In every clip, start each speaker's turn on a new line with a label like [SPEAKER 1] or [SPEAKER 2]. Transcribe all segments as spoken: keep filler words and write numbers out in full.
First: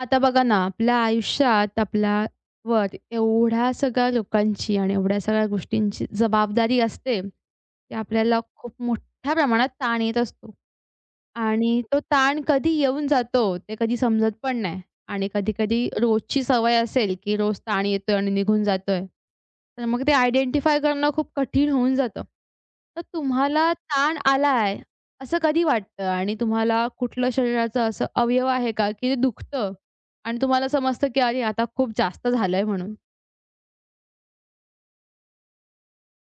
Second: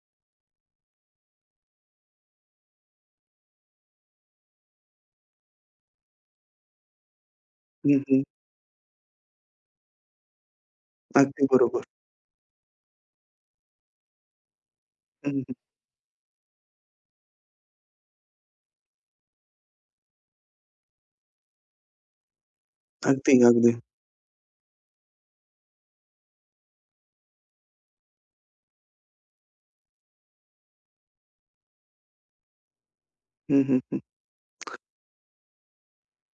[SPEAKER 1] आता बघा ना, आपल्या आयुष्यात आपल्यावर एवढ्या सगळ्या लोकांची आणि एवढ्या सगळ्या गोष्टींची जबाबदारी असते, की
[SPEAKER 2] हं, हं.
[SPEAKER 1] आपल्याला खूप मोठ्या प्रमाणात ताण येत असतो.
[SPEAKER 2] अगदी
[SPEAKER 1] आणि
[SPEAKER 2] बरोबर.
[SPEAKER 1] तो ताण कधी येऊन जातो ते कधी समजत पण नाही. आणि
[SPEAKER 2] हं, हं.
[SPEAKER 1] कधी-कधी रोजची सवय असेल, की रोज ताण येतोय आणि निघून जातोय. तर मग ते आयडेंटिफाय करणं खूप कठीण होऊन जातं. तर
[SPEAKER 2] अगदी,
[SPEAKER 1] तुम्हाला
[SPEAKER 2] अगदी.
[SPEAKER 1] ताण आलाय असं कधी वाटतं? आणि तुम्हाला कुठलं शरीराचं असं अवयव आहे का, की ते दुखतं आणि तुम्हाला समजतं, की अरे आता खूप जास्त झालंय म्हणून.
[SPEAKER 2] हं, हं, हं.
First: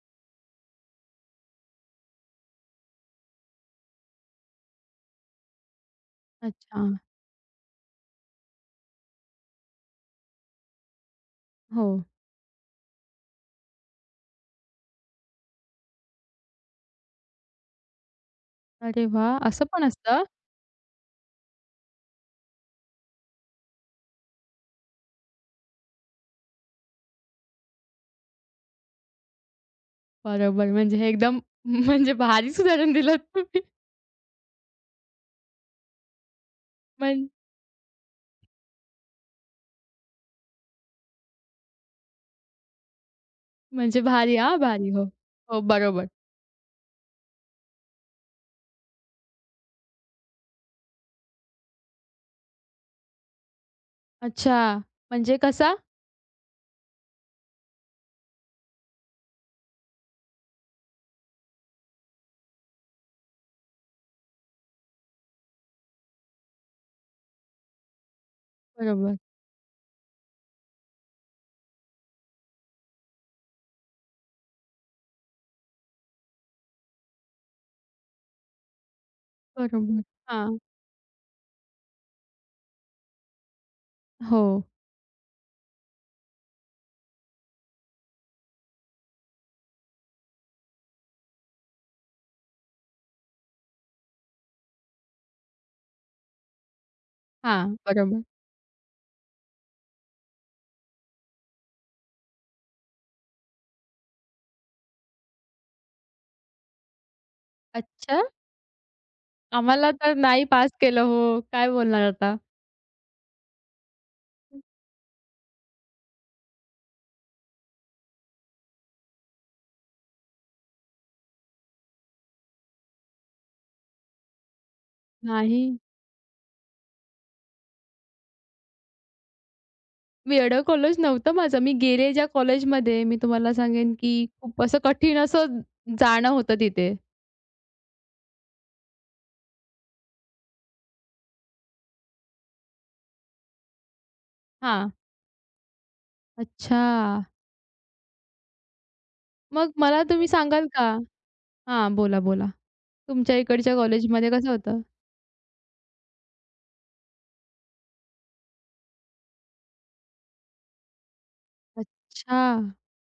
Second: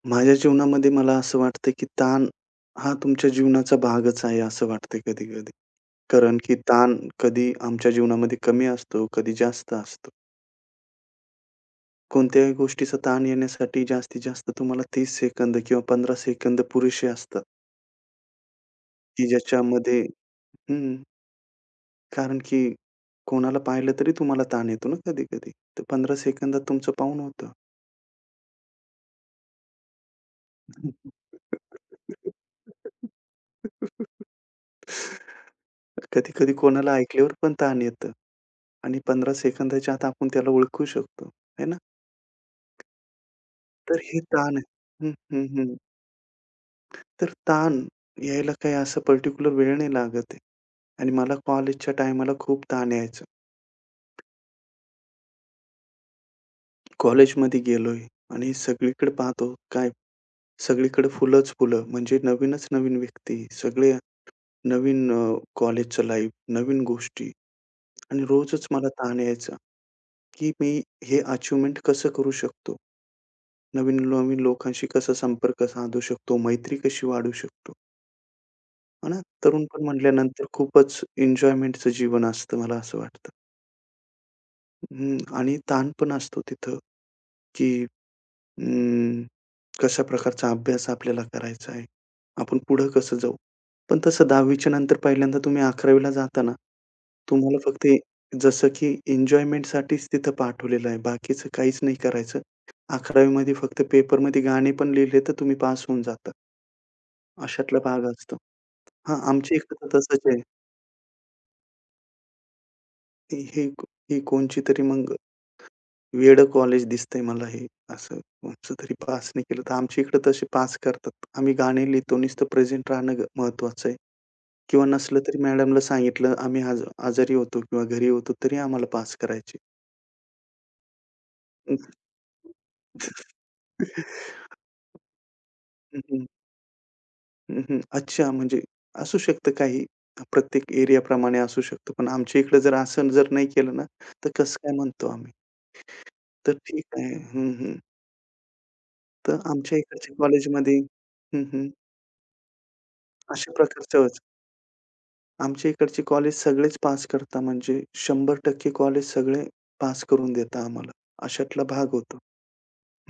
[SPEAKER 2] माझ्या जीवनामध्ये मला असं वाटतं, की ताण हा तुमच्या जीवनाचा भागच आहे असं वाटतं कधी-कधी. कारण की
[SPEAKER 1] अच्छा.
[SPEAKER 2] ताण कधी आमच्या जीवनामध्ये कमी असतो, कधी जास्त असतो.
[SPEAKER 1] हो.
[SPEAKER 2] कोणत्याही गोष्टीचा ताण येण्यासाठी जास्तीत जास्त तुम्हाला तीस सेकंद किंवा पंधरा सेकंद पुरेसे असतात,
[SPEAKER 1] अरे
[SPEAKER 2] की
[SPEAKER 1] वाह! असं पण
[SPEAKER 2] ज्याच्यामध्ये
[SPEAKER 1] असतं?
[SPEAKER 2] हं. कारण की कोणाला पाहिलं तरी तुम्हाला ताण येतो ना कधी-कधी. तर पंधरा सेकंदात तुमचं पाऊण होतं.
[SPEAKER 1] बरोबर. म्हणजे हे एकदम म्हणजे भारीच उदाहरण दिलंत तुम्ही.
[SPEAKER 2] कधी-कधी कोणाला
[SPEAKER 1] म्हण
[SPEAKER 2] ऐकल्यावर पण ताण येतं आणि पंधरा सेकंदाच्या आत आपण त्याला ओळखू शकतो, आहे ना? तर
[SPEAKER 1] म्हणजे
[SPEAKER 2] हे
[SPEAKER 1] भारी
[SPEAKER 2] ताण
[SPEAKER 1] हां,
[SPEAKER 2] आहे.
[SPEAKER 1] भारी. हो.
[SPEAKER 2] हं, हं,
[SPEAKER 1] हो,
[SPEAKER 2] हं.
[SPEAKER 1] बरोबर.
[SPEAKER 2] तर ताण यायला काही असं पर्टिक्युलर वेळ नाही लागत आहे आणि मला कॉलेजच्या टायमाला खूप ताण यायचा.
[SPEAKER 1] अच्छा. म्हणजे कसा?
[SPEAKER 2] कॉलेजमध्ये गेलोय आणि सगळीकडे पाहतो काय सगळीकडे फुलंच फुलं म्हणजे नवीनच नवीन व्यक्ती, सगळे नवीन अ, कॉलेजचं लाईफ, नवीन गोष्टी आणि रोजच मला
[SPEAKER 1] बरोबर.
[SPEAKER 2] ताण यायचा, की मी हे अचीव्हमेंट कसं करू शकतो? नवीन-नवीन लोकांशी कसा संपर्क साधू शकतो, मैत्री कशी वाढवू शकतो, है ना? तरुणपण
[SPEAKER 1] बरोबर.
[SPEAKER 2] म्हटल्यानंतर
[SPEAKER 1] हां.
[SPEAKER 2] खूपच एन्जॉयमेंटचं जीवन असतं मला असं वाटतं.
[SPEAKER 1] हो.
[SPEAKER 2] हं आणि ताण पण असतो तिथं, की अं, कशा प्रकारचा अभ्यास आपल्याला करायचा आहे, आपण पुढं कसं जाऊ? पण तसं दहावी नंतर पहिल्यांदा तुम्ही अकरावी ला तुम्हाला
[SPEAKER 1] हां,
[SPEAKER 2] फक्त ए-
[SPEAKER 1] बरोबर.
[SPEAKER 2] जसं की एन्जॉयमेंटसाठीच तिथं पाठवलेलं आहे. बाकीचं काहीच नाही करायचं. 11वी फक्त पेपरमध्ये गाणे पण लिहिले तर तुम्ही पास होऊन जाता. अशातला भाग
[SPEAKER 1] अच्छा.
[SPEAKER 2] असतो. हां, आमच्या इकडे
[SPEAKER 1] आम्हाला
[SPEAKER 2] तर
[SPEAKER 1] तर
[SPEAKER 2] तसंच आहे.
[SPEAKER 1] नाही पास केलं हो. काय बोलणार आता?
[SPEAKER 2] ही ही ही कोणची तरी मग वेड़ कॉलेज दिसतंय मला हे असं कोणचं तरी पास नाही केलं तर आमच्या इकडे तसे पास करतात. आम्ही गाणे लिहितो नुसतं प्रेझेंट राहणं ग महत्वाचं आहे किंवा नसलं तरी
[SPEAKER 1] नाही.
[SPEAKER 2] मॅडमला सांगितलं आम्ही आज आजारी होतो किंवा घरी होतो तरी आम्हाला पास करायचे.
[SPEAKER 1] वेडं कॉलेज नव्हतं माझं. मी
[SPEAKER 2] हं,
[SPEAKER 1] गेले ज्या कॉलेजमध्ये मी तुम्हाला सांगेन, की खूप असं कठीण असं
[SPEAKER 2] हं,
[SPEAKER 1] जाणं होतं तिथे.
[SPEAKER 2] अच्छा म्हणजे असू शकतं काही प्रत्येक एरियाप्रमाणे असू शकतं. पण आमच्या इकडे जर असं जर नाही केलं ना, तर कसं काय
[SPEAKER 1] हां.
[SPEAKER 2] म्हणतो आम्ही? तर
[SPEAKER 1] अच्छा.
[SPEAKER 2] ठीक आहे. हं, हं. तर
[SPEAKER 1] मग
[SPEAKER 2] आमच्या
[SPEAKER 1] मला
[SPEAKER 2] इकडच्या
[SPEAKER 1] तुम्ही सांगाल
[SPEAKER 2] कॉलेजमध्ये
[SPEAKER 1] का?
[SPEAKER 2] हं, हं.
[SPEAKER 1] हां, बोला, बोला. तुमच्या
[SPEAKER 2] अशा
[SPEAKER 1] इकडच्या
[SPEAKER 2] प्रकारचंच.
[SPEAKER 1] कॉलेजमध्ये कसं होतं?
[SPEAKER 2] आमच्या इकडचे कॉलेज सगळेच पास करता म्हणजे शंभर टक्के कॉलेज सगळे पास करून देता आम्हाला. अशातला भाग होता.
[SPEAKER 1] अच्छा.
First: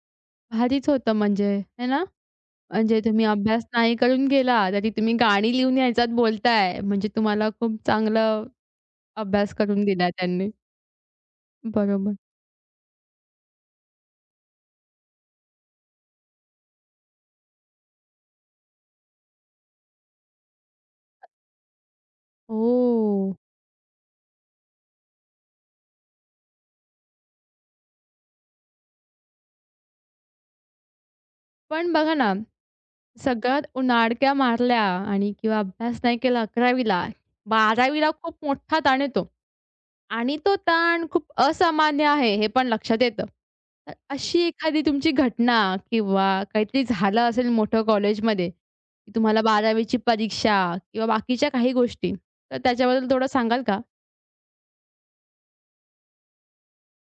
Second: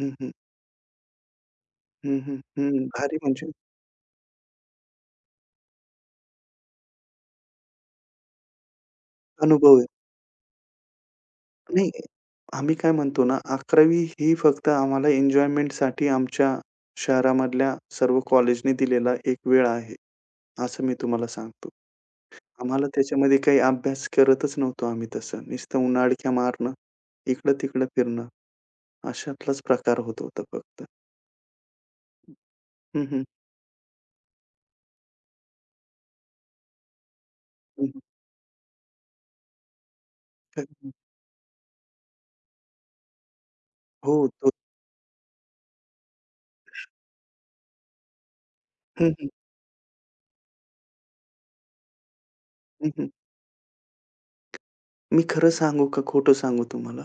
[SPEAKER 2] हं, हं.
[SPEAKER 1] भारीच होतं म्हणजे, है ना?
[SPEAKER 2] हं, हं. हं.
[SPEAKER 1] म्हणजे
[SPEAKER 2] भारी
[SPEAKER 1] तुम्ही
[SPEAKER 2] म्हणजे
[SPEAKER 1] अभ्यास नाही करून गेला, तरी तुम्ही गाणी लिहून यायच्यात बोलताय. म्हणजे तुम्हाला खूप चांगलं अभ्यास
[SPEAKER 2] अनुभव
[SPEAKER 1] करून
[SPEAKER 2] आहे.
[SPEAKER 1] दिला त्यांनी.
[SPEAKER 2] नाही,
[SPEAKER 1] बरोबर.
[SPEAKER 2] आम्ही काय म्हणतो ना, अकरावी ही फक्त आम्हाला एन्जॉयमेंटसाठी आमच्या शहरामधल्या सर्व कॉलेजने दिलेला एक वेळ आहे, असं मी तुम्हाला सांगतो. आम्हाला
[SPEAKER 1] ओह!
[SPEAKER 2] त्याच्यामध्ये काही अभ्यास करतच नव्हतो आम्ही तसं. नुसतं उन्हाडक्या मारणं, इकडं-तिकडं फिरणं अशातलाच प्रकार होत होता फक्त.
[SPEAKER 1] पण बघा ना,
[SPEAKER 2] हं, हं.
[SPEAKER 1] सगळ्यात उनाडक्या मारल्या आणि किंवा अभ्यास नाही केला अकरावीला,
[SPEAKER 2] हं,
[SPEAKER 1] बारावीला खूप मोठा ताण येतो आणि तो
[SPEAKER 2] हं.
[SPEAKER 1] ताण खूप असामान्य आहे हे पण लक्षात येतं. तर
[SPEAKER 2] हो,
[SPEAKER 1] अशी
[SPEAKER 2] तो
[SPEAKER 1] एखादी तुमची घटना किंवा काहीतरी झालं असेल मोठं कॉलेजमध्ये,
[SPEAKER 2] हं,
[SPEAKER 1] की
[SPEAKER 2] हं.
[SPEAKER 1] तुम्हाला बारावीची परीक्षा किंवा बाकीच्या काही गोष्टी, तर
[SPEAKER 2] हं,
[SPEAKER 1] त्याच्याबद्दल
[SPEAKER 2] हं.
[SPEAKER 1] थोडं सांगाल का?
[SPEAKER 2] मी खरं सांगू का खोटं सांगू तुम्हाला?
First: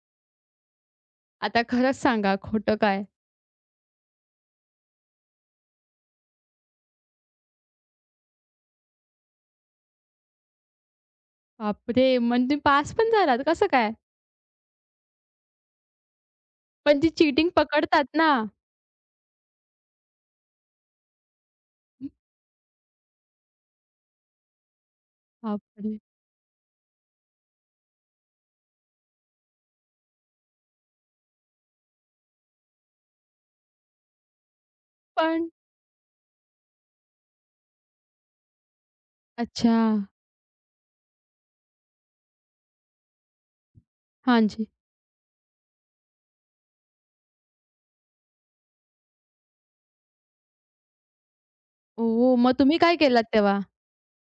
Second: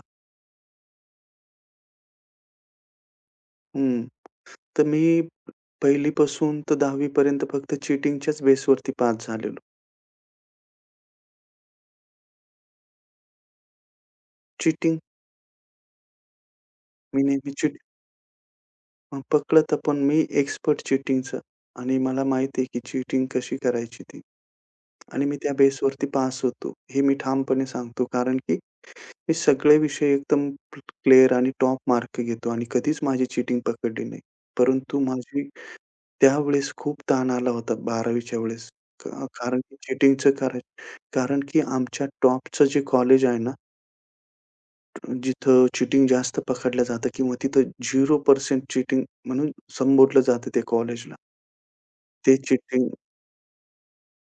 [SPEAKER 1] आता खरंच सांगा, खोटं काय?
[SPEAKER 2] हं. तर मी पहिली पासून तर दहावी पर्यंत फक्त चीटिंगच्याच बेसवरती पास झालेलो.
[SPEAKER 1] बापरे! म्हणजे तुम्ही पास पण झालात कसं काय?
[SPEAKER 2] चीटिंग
[SPEAKER 1] पण ती
[SPEAKER 2] मी
[SPEAKER 1] चीटिंग
[SPEAKER 2] नेहमी चीट
[SPEAKER 1] पकडतात ना?
[SPEAKER 2] अ, पकडलं पण मी एक्सपर्ट चीटिंगचा आणि मला माहिती आहे की चीटिंग कशी करायची ती आणि मी त्या
[SPEAKER 1] बापरे!
[SPEAKER 2] बेसवरती पास होतो. हे मी ठामपणे सांगतो कारण की हे सगळे विषय एकदम क्लिअर आणि टॉप मार्क घेतो आणि कधीच माझी चीटिंग पकडली नाही. परंतु माझी
[SPEAKER 1] पण
[SPEAKER 2] त्यावेळेस खूप ताण आला होता बारावीच्या वेळेस. का कारण की
[SPEAKER 1] अच्छा.
[SPEAKER 2] चीटिंगचं कारण कारण की आमच्या टॉपचं जे कॉलेज आहे ना,
[SPEAKER 1] हां जी.
[SPEAKER 2] जिथं चीटिंग जास्त पकडलं जातं किंवा तिथं झिरो टक्के चीटिंग म्हणून संबोधलं जातं ते कॉलेजला. ते
[SPEAKER 1] ओह! मग तुम्ही
[SPEAKER 2] चीटिंग
[SPEAKER 1] काय केलात तेव्हा?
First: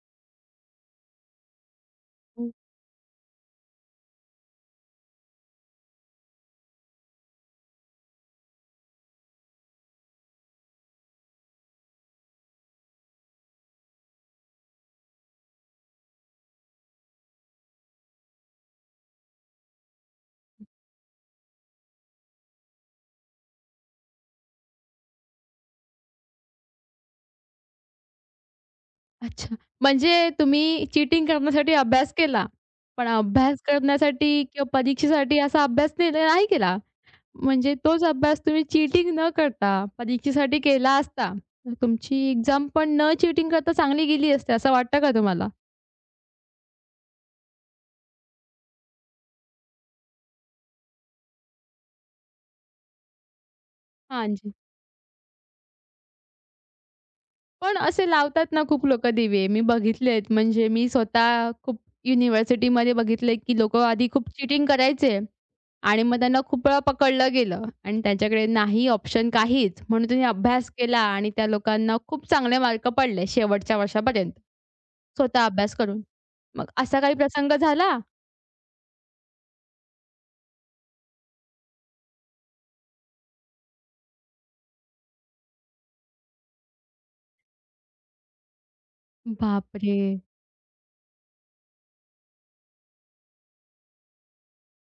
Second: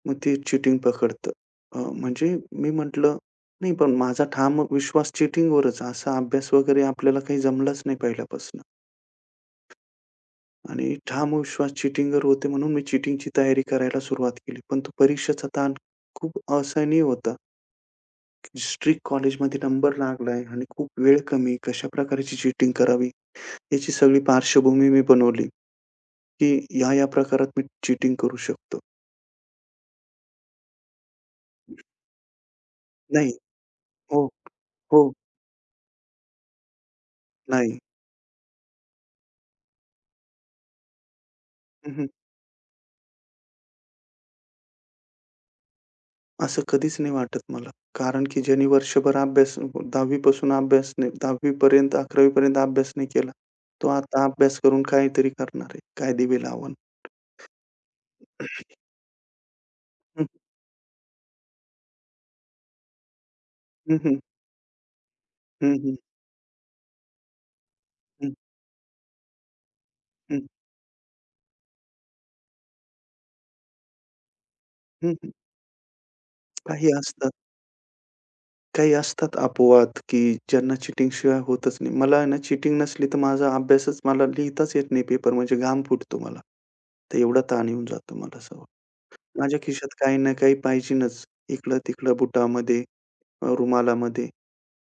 [SPEAKER 2] मग ते चीटिंग पकडतं. अ, म्हणजे
[SPEAKER 1] हं.
[SPEAKER 2] मी म्हटलं, "नाही, पण माझा ठाम विश्वास चीटिंगवरच." असा अभ्यास वगैरे आपल्याला काही जमलाच नाही पहिल्यापासून. आणि ठाम विश्वास चिटिंगर होते म्हणून मी चिटिंगची तयारी करायला सुरुवात केली. पण तो परीक्षेचा ताण खूप असहनीय होता. स्ट्रिक्ट कॉलेजमध्ये नंबर लागलाय आणि खूप वेळ कमी. कशा प्रकारची चिटिंग करावी? याची सगळी पार्श्वभूमी मी बनवली, की ह्या-ह्या प्रकारात मी चिटिंग करू शकतो.
[SPEAKER 1] अच्छा. म्हणजे तुम्ही चीटिंग करण्यासाठी अभ्यास केला. पण
[SPEAKER 2] नाही.
[SPEAKER 1] अभ्यास
[SPEAKER 2] हो,
[SPEAKER 1] करण्यासाठी किंवा
[SPEAKER 2] हो.
[SPEAKER 1] परीक्षेसाठी असा अभ्यास नाही नाही केला. म्हणजे
[SPEAKER 2] नाही.
[SPEAKER 1] तोच अभ्यास तुम्ही चीटिंग न करता परीक्षेसाठी केला असता, तर
[SPEAKER 2] हं,
[SPEAKER 1] तुमची एक्झाम पण न चीटिंग करता चांगली गेली असती, असं वाटतं का तुम्हाला?
[SPEAKER 2] असं कधीच नाही वाटत मला. कारण की ज्यांनी वर्षभर अभ्यास 10वी पासून अभ्यास नाही दहावी पर्यंत अकरावी पर्यंत अभ्यास नाही केला. तो आता
[SPEAKER 1] हां जी.
[SPEAKER 2] अभ्यास करून काहीतरी करणार आहे. काय दिवे लावून.
[SPEAKER 1] पण असे लावतात ना खूप लोकं दिवे. मी बघितलेत म्हणजे मी स्वतः खूप युनिव्हर्सिटीमध्ये बघितलंय, की लोकं
[SPEAKER 2] हं,
[SPEAKER 1] आधी
[SPEAKER 2] हं.
[SPEAKER 1] खूप चीटिंग करायचे
[SPEAKER 2] हं, हं.
[SPEAKER 1] आणि मग त्यांना खूप वेळा पकडलं गेलं आणि
[SPEAKER 2] हं,
[SPEAKER 1] त्यांच्याकडे नाही ऑप्शन काहीच. म्हणून त्यांनी
[SPEAKER 2] हं.
[SPEAKER 1] अभ्यास केला आणि त्या लोकांना खूप चांगले मार्क पडले शेवटच्या वर्षापर्यंत.
[SPEAKER 2] हं, हं.
[SPEAKER 1] स्वतः अभ्यास करून. मग
[SPEAKER 2] काही
[SPEAKER 1] असा काही
[SPEAKER 2] असतात
[SPEAKER 1] प्रसंग झाला?
[SPEAKER 2] काही असतात अपवाद, की ज्यांना चीटिंगशिवाय होतच नाही. मला आहे ना चीटिंग नसली तर माझा अभ्यासच मला लिहिताच येत नाही पेपर म्हणजे घाम फुटतो मला. तर एवढा ताण येऊन जातो मला सवय. माझ्या खिशात
[SPEAKER 1] बापरे!
[SPEAKER 2] काही ना काही पाहिजेनच. इकडं-तिकडं बुटामध्ये, अ, रुमालामध्ये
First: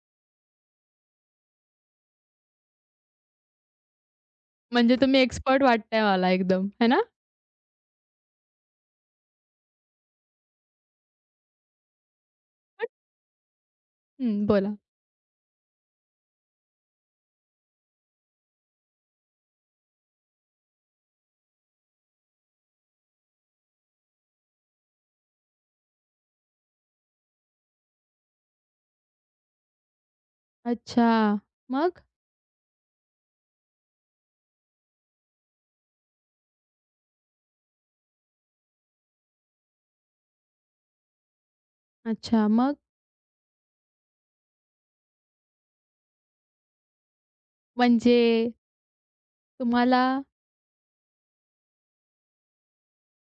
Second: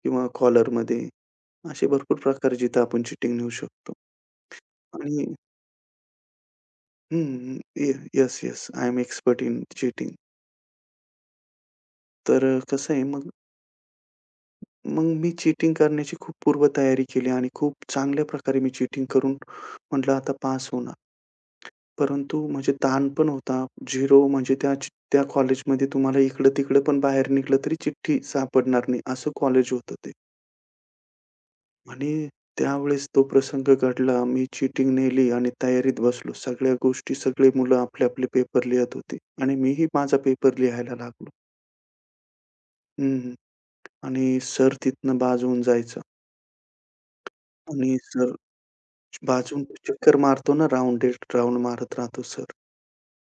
[SPEAKER 2] किंवा कॉलरमध्ये असे भरपूर प्रकार जिथं आपण चीटिंग नेऊ शकतो.
[SPEAKER 1] म्हणजे तुम्ही
[SPEAKER 2] आणि
[SPEAKER 1] एक्सपर्ट वाटताय मला एकदम, है ना?
[SPEAKER 2] हं, हं. ये yes, yes. I am expert in cheating. तर अ, कसं आहे मग
[SPEAKER 1] हं, बोला.
[SPEAKER 2] मग मी चीटिंग करण्याची खूप पूर्वतयारी केली आणि खूप चांगल्या प्रकारे मी चीटिंग करून म्हटलं, "आता पास होणार." परंतु म्हणजे ताण पण होता. झिरो म्हणजे त्या त्या कॉलेजमध्ये तुम्हाला इकडं-तिकडं पण बाहेर निघालं तरी चिठ्ठी सापडणार नाही, असं कॉलेज होतं ते.
[SPEAKER 1] अच्छा. मग?
[SPEAKER 2] आणि त्यावेळेस तो प्रसंग घडला. मी चीटिंग नेली आणि तयारीत बसलो. सगळ्या गोष्टी, सगळे मुलं आपले-आपले पेपर लिहत होते आणि मीही माझा पेपर लिहायला लागलो.
[SPEAKER 1] अच्छा, मग?
[SPEAKER 2] हं, हं. आणि सर तिथनं बाद होऊन जायचा आणि
[SPEAKER 1] म्हणजे
[SPEAKER 2] सर बाजून
[SPEAKER 1] तुम्हाला
[SPEAKER 2] चक्कर मारतो ना, राउंड राउंड मारत राहतो सर.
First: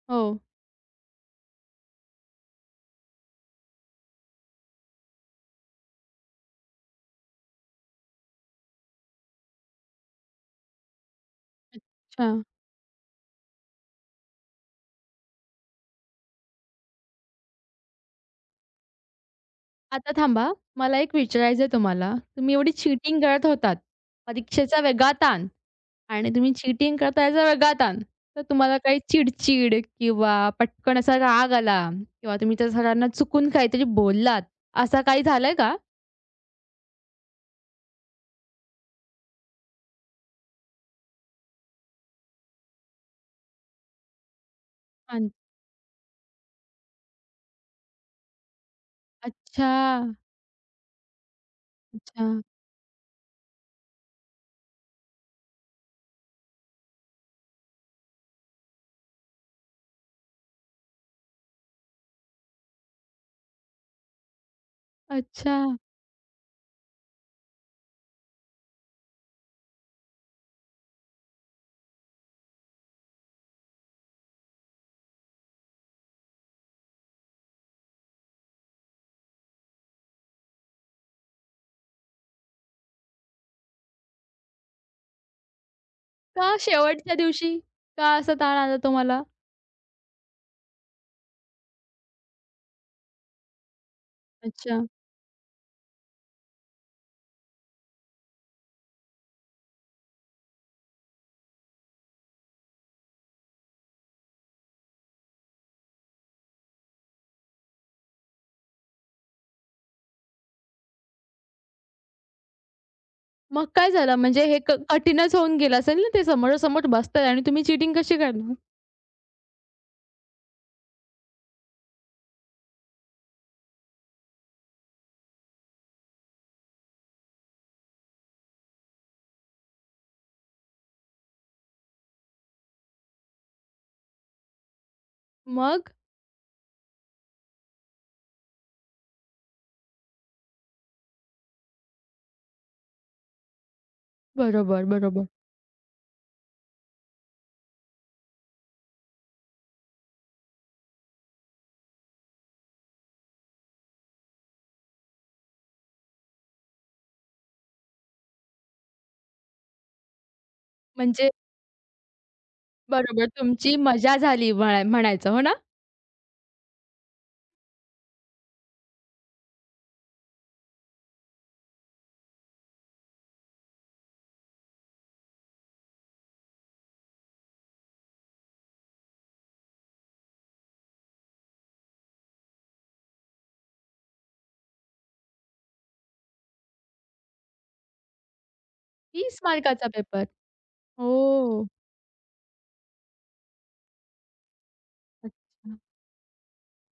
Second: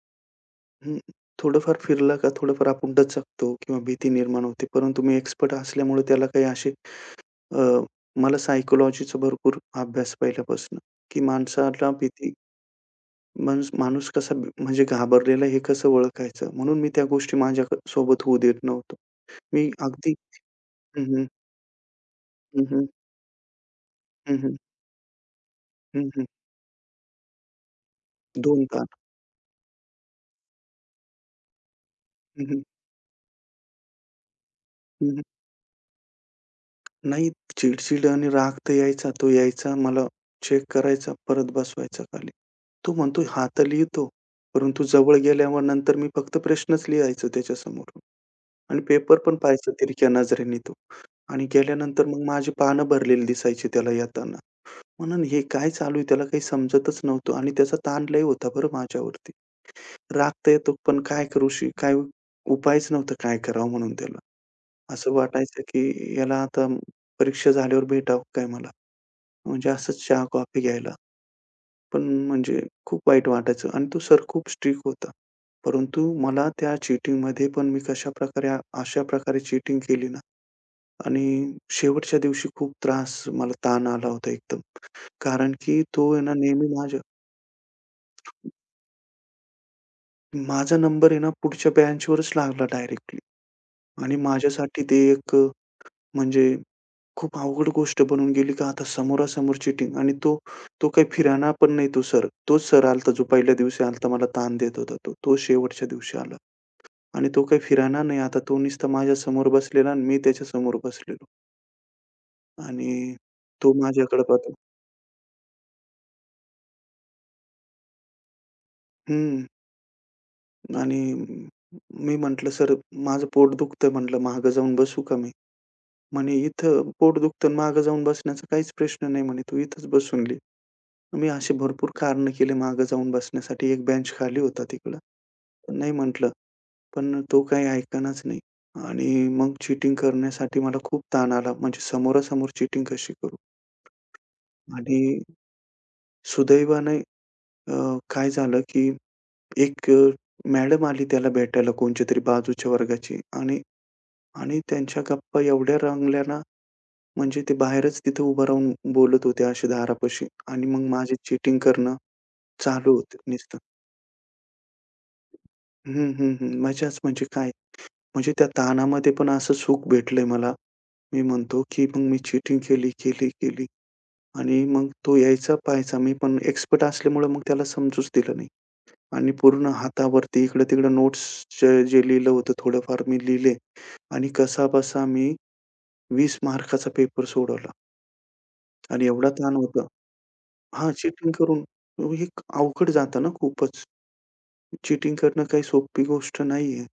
[SPEAKER 1] हो,
[SPEAKER 2] हं. थोडंफार फिरला का थोडंफार आपण दचकतो किंवा भीती निर्माण होते. परंतु मी एक्सपर्ट असल्यामुळे त्याला काही असे अ, मला सायकॉलॉजीचा भरपूर अभ्यास पहिल्यापासून, की माणसाला भीती
[SPEAKER 1] अच्छा.
[SPEAKER 2] माणूस माणूस कसा बी- म्हणजे घाबरलेला हे कसं ओळखायचं. म्हणून मी त्या गोष्टी माझ्या क- सोबत होऊ देत नव्हतो. मी
[SPEAKER 1] आता
[SPEAKER 2] अगदी
[SPEAKER 1] थांबा, मला
[SPEAKER 2] हं,
[SPEAKER 1] एक
[SPEAKER 2] हं.
[SPEAKER 1] विचारायचं आहे तुम्हाला. तुम्ही
[SPEAKER 2] हं,
[SPEAKER 1] एवढी
[SPEAKER 2] हं.
[SPEAKER 1] चीटिंग करत होतात.
[SPEAKER 2] हं, हं.
[SPEAKER 1] परीक्षेचा वेगळा ताण
[SPEAKER 2] हं, हं.
[SPEAKER 1] आणि तुम्ही चीटिंग करता याचा वेगळा ताण. तर तुम्हाला काही
[SPEAKER 2] तास.
[SPEAKER 1] चिड किंवा पटकन असा राग आला किंवा तुम्ही त्या सरांना चुकून काहीतरी बोललात, असं काही झालंय का?
[SPEAKER 2] नाही, चिड-चिड आणि राग तर यायचा. तो यायचा, मला चेक करायचा, परत बसवायचा खाली. तो म्हणतो हात लिहितो, परंतु जवळ
[SPEAKER 1] अन
[SPEAKER 2] गेल्यावर नंतर मी फक्त प्रश्नच लिहायचो त्याच्यासमोर आणि पेपर पण पाहायचा
[SPEAKER 1] अच्छा,
[SPEAKER 2] तिरक्या नजरेने तो आणि गेल्यानंतर मग
[SPEAKER 1] अच्छा,
[SPEAKER 2] माझी पानं भरलेली दिसायची त्याला येताना. म्हणून हे काय चालू आहे त्याला काही समजतच नव्हतं आणि त्याचा ताण लय होता बरं माझ्यावरती. राग तर येतो, पण काय करू शी काय उपायच नव्हता काय करावं म्हणून त्याला. असं
[SPEAKER 1] अच्छा.
[SPEAKER 2] वाटायचं की याला आता परीक्षा झाल्यावर भेटावं काय मला? म्हणजे असंच चहा, कॉफी घ्यायला. पण म्हणजे खूप वाईट वाटायचं आणि तो सर खूप स्ट्रिक्ट होता. परंतु मला त्या चीटिंगमध्ये पण मी कशाप्रकारे अशा प्रकारे चीटिंग केली ना आणि शेवटच्या दिवशी खूप त्रास मला ताण आला होता एकदम. कारण की तो आहे ना
[SPEAKER 1] का
[SPEAKER 2] नेहमी माझ्या
[SPEAKER 1] शेवटच्या दिवशी? का असा ताण आला तुम्हाला?
[SPEAKER 2] माझा नंबर आहे ना पुढच्या बेंचवरच लागला डायरेक्टली आणि
[SPEAKER 1] अच्छा.
[SPEAKER 2] माझ्यासाठी ते एक म्हणजे खूप अवघड गोष्ट बनून गेली का आता समोरासमोर चीटिंग आणि तो, तो काही फिराणा पण नाही तो सर. तोच सर आला जो पहिल्या दिवशी आला मला ताण देत होता तो. तो शेवटच्या दिवशी आला आणि तो काही फिराणा नाही आता तो नुसता माझ्यासमोर बसलेला आणि मी त्याच्यासमोर बसलेलो आणि
[SPEAKER 1] मग
[SPEAKER 2] तो
[SPEAKER 1] काय झालं?
[SPEAKER 2] माझ्याकडे
[SPEAKER 1] म्हणजे
[SPEAKER 2] पाहतो
[SPEAKER 1] हे क कठीणच होऊन गेलं असेल ना, ते समोरासमोर बसताय आणि तुम्ही चीटिंग कशी करणार?
[SPEAKER 2] हं आणि मी म्हटलं, "सर माझं पोट दुखतंय" म्हटलं, "मागं जाऊन बसू का मी?" म्हणे, "इथं पोट दुखतं मागं जाऊन बसण्याचा काहीच प्रश्न नाही" म्हणे, "तू इथंच बसून घे." मी अशी भरपूर कारणं केली मागे जाऊन बसण्यासाठी. एक बेंच खाली होता तिकडं. पण
[SPEAKER 1] मग?
[SPEAKER 2] नाही म्हटलं, पण तो काही ऐकेनाच नाही. आणि मग चीटिंग करण्यासाठी मला खूप ताण आला. म्हणजे समोरासमोर चीटिंग कशी करू?
[SPEAKER 1] बरोबर,
[SPEAKER 2] आणि
[SPEAKER 1] बरोबर.
[SPEAKER 2] सुदैवाने अ, काय झालं, की एक अ, मॅडम आली त्याला भेटायला कोणच्यातरी बाजूच्या वर्गाची आणि आणि त्यांच्या गप्पा एवढ्या रंगल्या ना, म्हणजे ते बाहेरच तिथे उभं राहून बोलत होते असे दारापाशी आणि मग माझी
[SPEAKER 1] म्हणजे
[SPEAKER 2] चीटिंग करणं चालू
[SPEAKER 1] बरोबर,
[SPEAKER 2] होतं नुसतं.
[SPEAKER 1] तुमची मजा झाली म्हणा म्हणायचं, हो ना?
[SPEAKER 2] हं, हं, हं. मजाच म्हणजे काय? म्हणजे त्या ताणामध्ये पण असं सुख भेटलंय मला. मी म्हणतो, की मग मी चीटिंग केली, केली, केली आणि मग तो यायचा, पाहायचा. मी पण एक्सपर्ट असल्यामुळे मग त्याला समजूच दिलं नाही आणि पूर्ण हातावरती इकडं-तिकडं नोट्सचं जे लिहिलं होतं थोडंफार मी लिहिले आणि कसाबसा मी वीस मार्काचा पेपर सोडवला आणि एवढा
[SPEAKER 1] तीस
[SPEAKER 2] ताण होता
[SPEAKER 1] मार्काचा पेपर.
[SPEAKER 2] हां, चीटिंग करून
[SPEAKER 1] ओह!
[SPEAKER 2] हे अवघड जातं ना खूपच. चीटिंग करणं काही सोपी गोष्ट नाहीये.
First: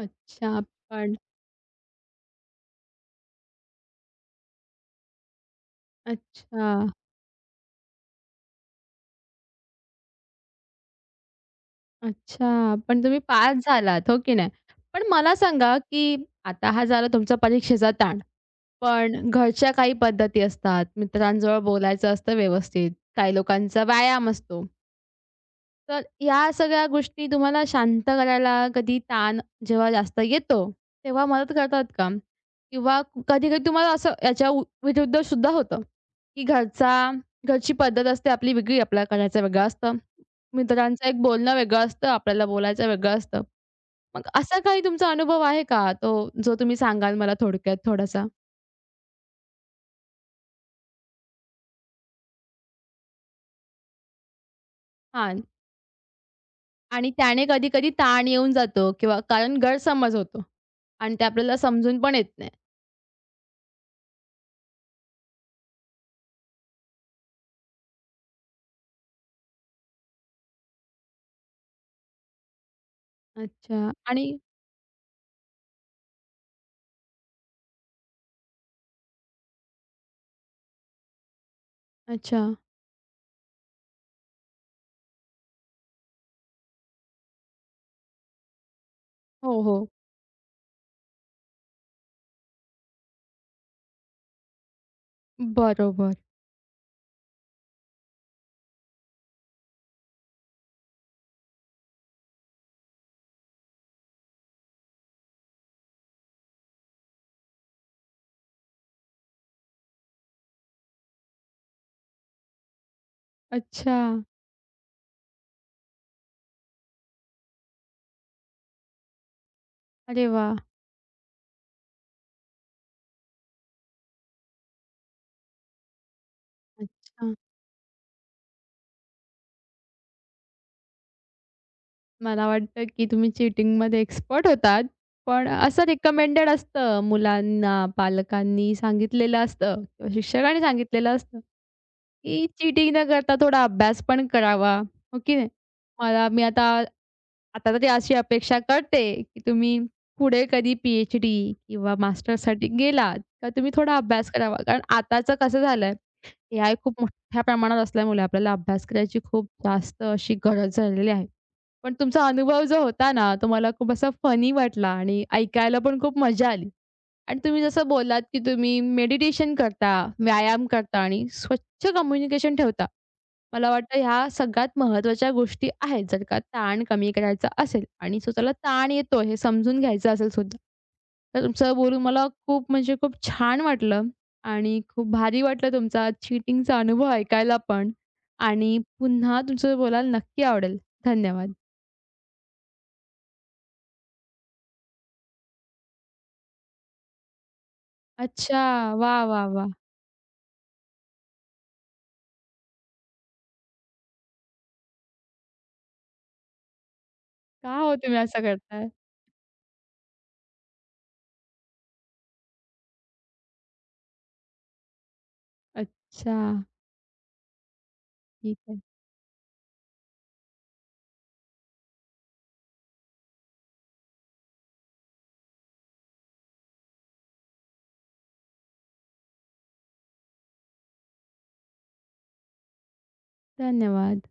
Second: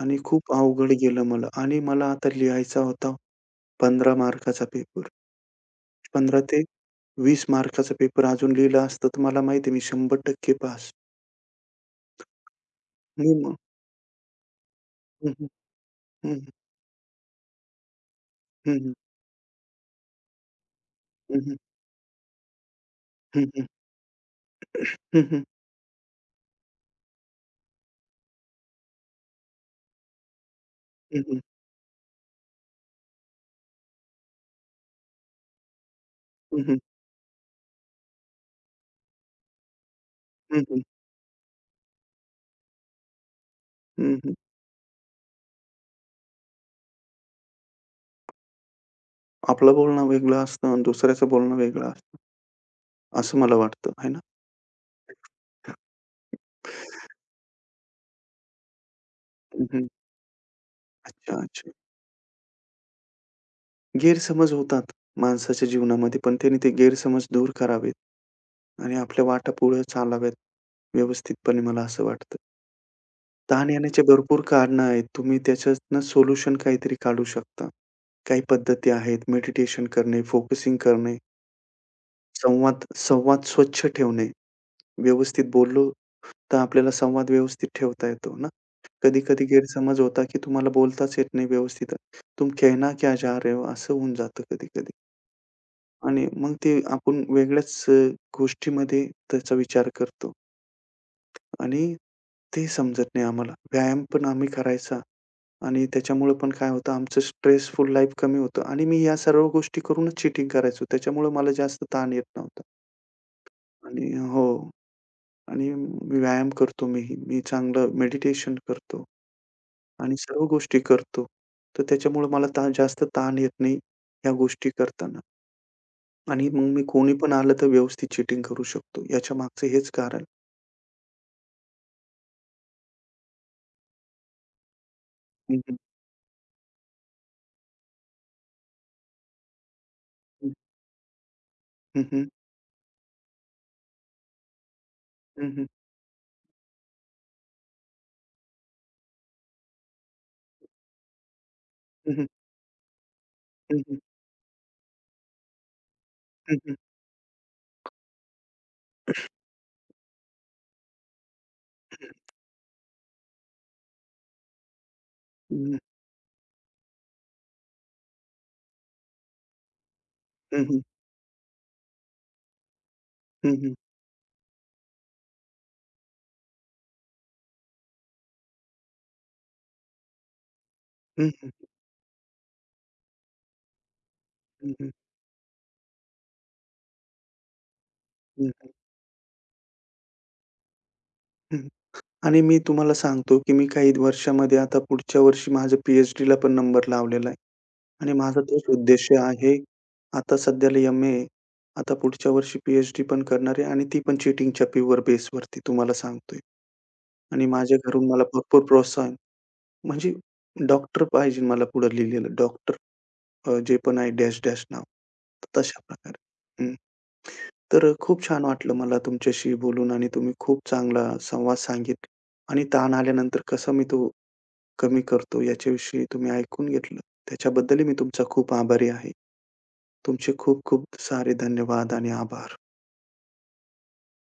[SPEAKER 2] आणि
[SPEAKER 1] अच्छा,
[SPEAKER 2] खूप
[SPEAKER 1] अच्छा.
[SPEAKER 2] अवघड
[SPEAKER 1] पण
[SPEAKER 2] गेलं मला आणि मला आता लिहायचा होता पंधरा मार्काचा पेपर. पंधरा ते
[SPEAKER 1] अच्छा,
[SPEAKER 2] वीस मार्काचा पेपर अजून लिहिला असता तर मला माहिती आहे मी शंभर टक्के पास.
[SPEAKER 1] अच्छा. पण तुम्ही
[SPEAKER 2] मी मग
[SPEAKER 1] पास झालात, हो की नाही? पण
[SPEAKER 2] हं,
[SPEAKER 1] मला
[SPEAKER 2] हं,
[SPEAKER 1] सांगा, की
[SPEAKER 2] हं,
[SPEAKER 1] आता हा झाला तुमचा परीक्षेचा ताण.
[SPEAKER 2] हं, हं, हं,
[SPEAKER 1] पण घरच्या काही पद्धती असतात,
[SPEAKER 2] हं, हं, हं,
[SPEAKER 1] मित्रांजवळ बोलायचं असतं व्यवस्थित, काही
[SPEAKER 2] हं,
[SPEAKER 1] लोकांचा व्यायाम असतो.
[SPEAKER 2] हं, हं,
[SPEAKER 1] तर या सगळ्या गोष्टी तुम्हाला शांत करायला कधी ताण जेव्हा जास्त येतो,
[SPEAKER 2] हं,
[SPEAKER 1] तेव्हा
[SPEAKER 2] हं,
[SPEAKER 1] मदत करतात का? किंवा कधी-कधी तुम्हाला असं याच्या उ विरुद्ध सुद्धा होतं, की
[SPEAKER 2] हं, हं,
[SPEAKER 1] घरचा घरची पद्धत असते आपली वेगळी, आपल्याला करायचं वेगळं असतं.
[SPEAKER 2] हं,
[SPEAKER 1] मित्रांचं एक बोलणं वेगळं असतं, आपल्याला बोलायचं वेगळं असतं. मग असा काही तुमचा अनुभव आहे का, तो जो तुम्ही सांगाल मला थोडक्यात थोडासा?
[SPEAKER 2] आपलं बोलणं वेगळं असतं आणि दुसऱ्याचं बोलणं वेगळं असतं असं मला वाटतं, है ना?
[SPEAKER 1] हां. आणि त्याने कधी-कधी ताण येऊन जातो किंवा कारण
[SPEAKER 2] हं, हं.
[SPEAKER 1] गैरसमज होतो आणि ते
[SPEAKER 2] अच्छा,
[SPEAKER 1] आपल्याला
[SPEAKER 2] अच्छा.
[SPEAKER 1] समजून पण येत नाही.
[SPEAKER 2] गैरसमज होतात माणसाच्या जीवनामध्ये पण त्याने ते गैरसमज दूर करावेत. आणि आपल्या वाटा पुढे चालाव्यात व्यवस्थितपणे मला असं वाटतं. ताण
[SPEAKER 1] अच्छा.
[SPEAKER 2] येण्याचे
[SPEAKER 1] आणि
[SPEAKER 2] भरपूर कारणं आहेत. तुम्ही त्याच्यातनं सोल्युशन काहीतरी काढू शकता. काही पद्धती आहेत. मेडिटेशन करणे, फोकसिंग करणे,
[SPEAKER 1] अच्छा.
[SPEAKER 2] संवाद संवाद स्वच्छ ठेवणे. व्यवस्थित बोललो तर आपल्याला संवाद व्यवस्थित ठेवता येतो ना. कधी-कधी
[SPEAKER 1] हो, हो.
[SPEAKER 2] गैरसमज होता, की तुम्हाला बोलताच येत नाही व्यवस्थित. "तुम कहना क्या चाह रहे हो?" असं होऊन जातं कधी-कधी.
[SPEAKER 1] बरोबर.
[SPEAKER 2] आणि मग ते आपण वेगळ्याच अ, गोष्टीमध्ये त्याचा विचार करतो. आणि ते समजत नाही आम्हाला. व्यायाम पण आम्ही करायचा आणि त्याच्यामुळं पण काय होतं आमचं स्ट्रेसफुल लाईफ कमी होतं आणि मी या सर्व गोष्टी करूनच चीटिंग करायचो. त्याच्यामुळं मला जास्त ताण येत नव्हता.
[SPEAKER 1] अच्छा.
[SPEAKER 2] आणि हो. आणि मी व्यायाम करतो मीही. मी चांगलं मेडिटेशन करतो आणि
[SPEAKER 1] अरे
[SPEAKER 2] सर्व
[SPEAKER 1] वाह!
[SPEAKER 2] गोष्टी करतो. तर त्याच्यामुळं मला ताण जास्त ताण येत नाही ह्या गोष्टी करताना. आणि मग मी कोणी
[SPEAKER 1] अच्छा.
[SPEAKER 2] पण आलं तर व्यवस्थित चीटिंग करू शकतो. याच्यामागचं हेच कारण.
[SPEAKER 1] मला वाटतं की तुम्ही चीटिंगमध्ये एक्सपर्ट होतात. पण असं रिकमेंडेड असतं मुलांना, पालकांनी सांगितलेलं असतं किंवा
[SPEAKER 2] हं,
[SPEAKER 1] शिक्षकांनी सांगितलेलं असतं,
[SPEAKER 2] हं.
[SPEAKER 1] की चीटिंग न करता थोडा अभ्यास पण करावा. हो की नाही?
[SPEAKER 2] हं, हं.
[SPEAKER 1] मला मी आता आता तरी अशी अपेक्षा कळते, की तुम्ही पुढे कधी पी-एच-डी किंवा
[SPEAKER 2] हं, हं.
[SPEAKER 1] मास्टर्ससाठी गेलात, तर तुम्ही
[SPEAKER 2] हं,
[SPEAKER 1] थोडा
[SPEAKER 2] हं.
[SPEAKER 1] अभ्यास करावा. कारण आताचं कसं झालंय,
[SPEAKER 2] हं,
[SPEAKER 1] एआय
[SPEAKER 2] हं.
[SPEAKER 1] खूप मोठ्या प्रमाणात असल्यामुळे आपल्याला अभ्यास करायची खूप जास्त अशी गरज झालेली आहे. पण
[SPEAKER 2] हं, हं.
[SPEAKER 1] तुमचा अनुभव जो होता ना, तो मला खूप असा फनी वाटला आणि
[SPEAKER 2] हं,
[SPEAKER 1] ऐकायला पण खूप मजा आली. आणि तुम्ही जसं बोललात, की तुम्ही मेडिटेशन करता,
[SPEAKER 2] हं,
[SPEAKER 1] व्यायाम
[SPEAKER 2] हं.
[SPEAKER 1] करता आणि स्वच्छ कम्युनिकेशन ठेवता.
[SPEAKER 2] हं,
[SPEAKER 1] मला
[SPEAKER 2] हं.
[SPEAKER 1] वाटतं ह्या सगळ्यात महत्त्वाच्या गोष्टी आहेत, जर का ताण कमी करायचा असेल आणि स्वतःला ताण येतो हे समजून घ्यायचं असेल सुद्धा.
[SPEAKER 2] हं,
[SPEAKER 1] तर
[SPEAKER 2] हं.
[SPEAKER 1] तुमचं बोलून मला खूप म्हणजे खूप छान वाटलं
[SPEAKER 2] हं,
[SPEAKER 1] आणि
[SPEAKER 2] हं.
[SPEAKER 1] खूप भारी वाटलं, तुमचा चीटिंगचा अनुभव ऐकायला पण,
[SPEAKER 2] हं,
[SPEAKER 1] आणि पुन्हा तुमचं बोलायला नक्की आवडेल. धन्यवाद.
[SPEAKER 2] आणि मी तुम्हाला सांगतो, की मी काही वर्षामध्ये आता पुढच्या वर्षी माझं पी-एच-डीला पण नंबर लावलेला आहे आणि माझा
[SPEAKER 1] अच्छा.
[SPEAKER 2] तोच उद्देश
[SPEAKER 1] वाह, वाह,
[SPEAKER 2] आहे.
[SPEAKER 1] वाह!
[SPEAKER 2] आता सध्याला एम-ए आता पुढच्या वर्षी पी-एच-डी पण करणार आहे आणि ती पण चीटिंगच्या प्युअर बेसवरती तुम्हाला सांगतोय आणि
[SPEAKER 1] का
[SPEAKER 2] माझ्या
[SPEAKER 1] हो
[SPEAKER 2] घरून
[SPEAKER 1] तुम्ही
[SPEAKER 2] मला
[SPEAKER 1] असं
[SPEAKER 2] भरपूर
[SPEAKER 1] करताय?
[SPEAKER 2] प्रोत्साहन म्हणजे डॉक्टर पाहिजे मला पुढे लिहिलेलं. डॉक्टर जे पण आहे डॅश-डॅश नाव. तर तशा
[SPEAKER 1] अच्छा.
[SPEAKER 2] प्रकारे. तर अ, खूप छान
[SPEAKER 1] ठीक
[SPEAKER 2] वाटलं
[SPEAKER 1] आहे.
[SPEAKER 2] मला तुमच्याशी बोलून आणि तुम्ही खूप चांगला संवाद सांगितला आणि ताण आल्यानंतर कसा मी तो कमी करतो याच्याविषयी तुम्ही ऐकून घेतलं. त्याच्याबद्दलही मी तुमचा खूप आभारी आहे. तुमचे खूप खूप सारे धन्यवाद आणि आभार.
[SPEAKER 1] धन्यवाद.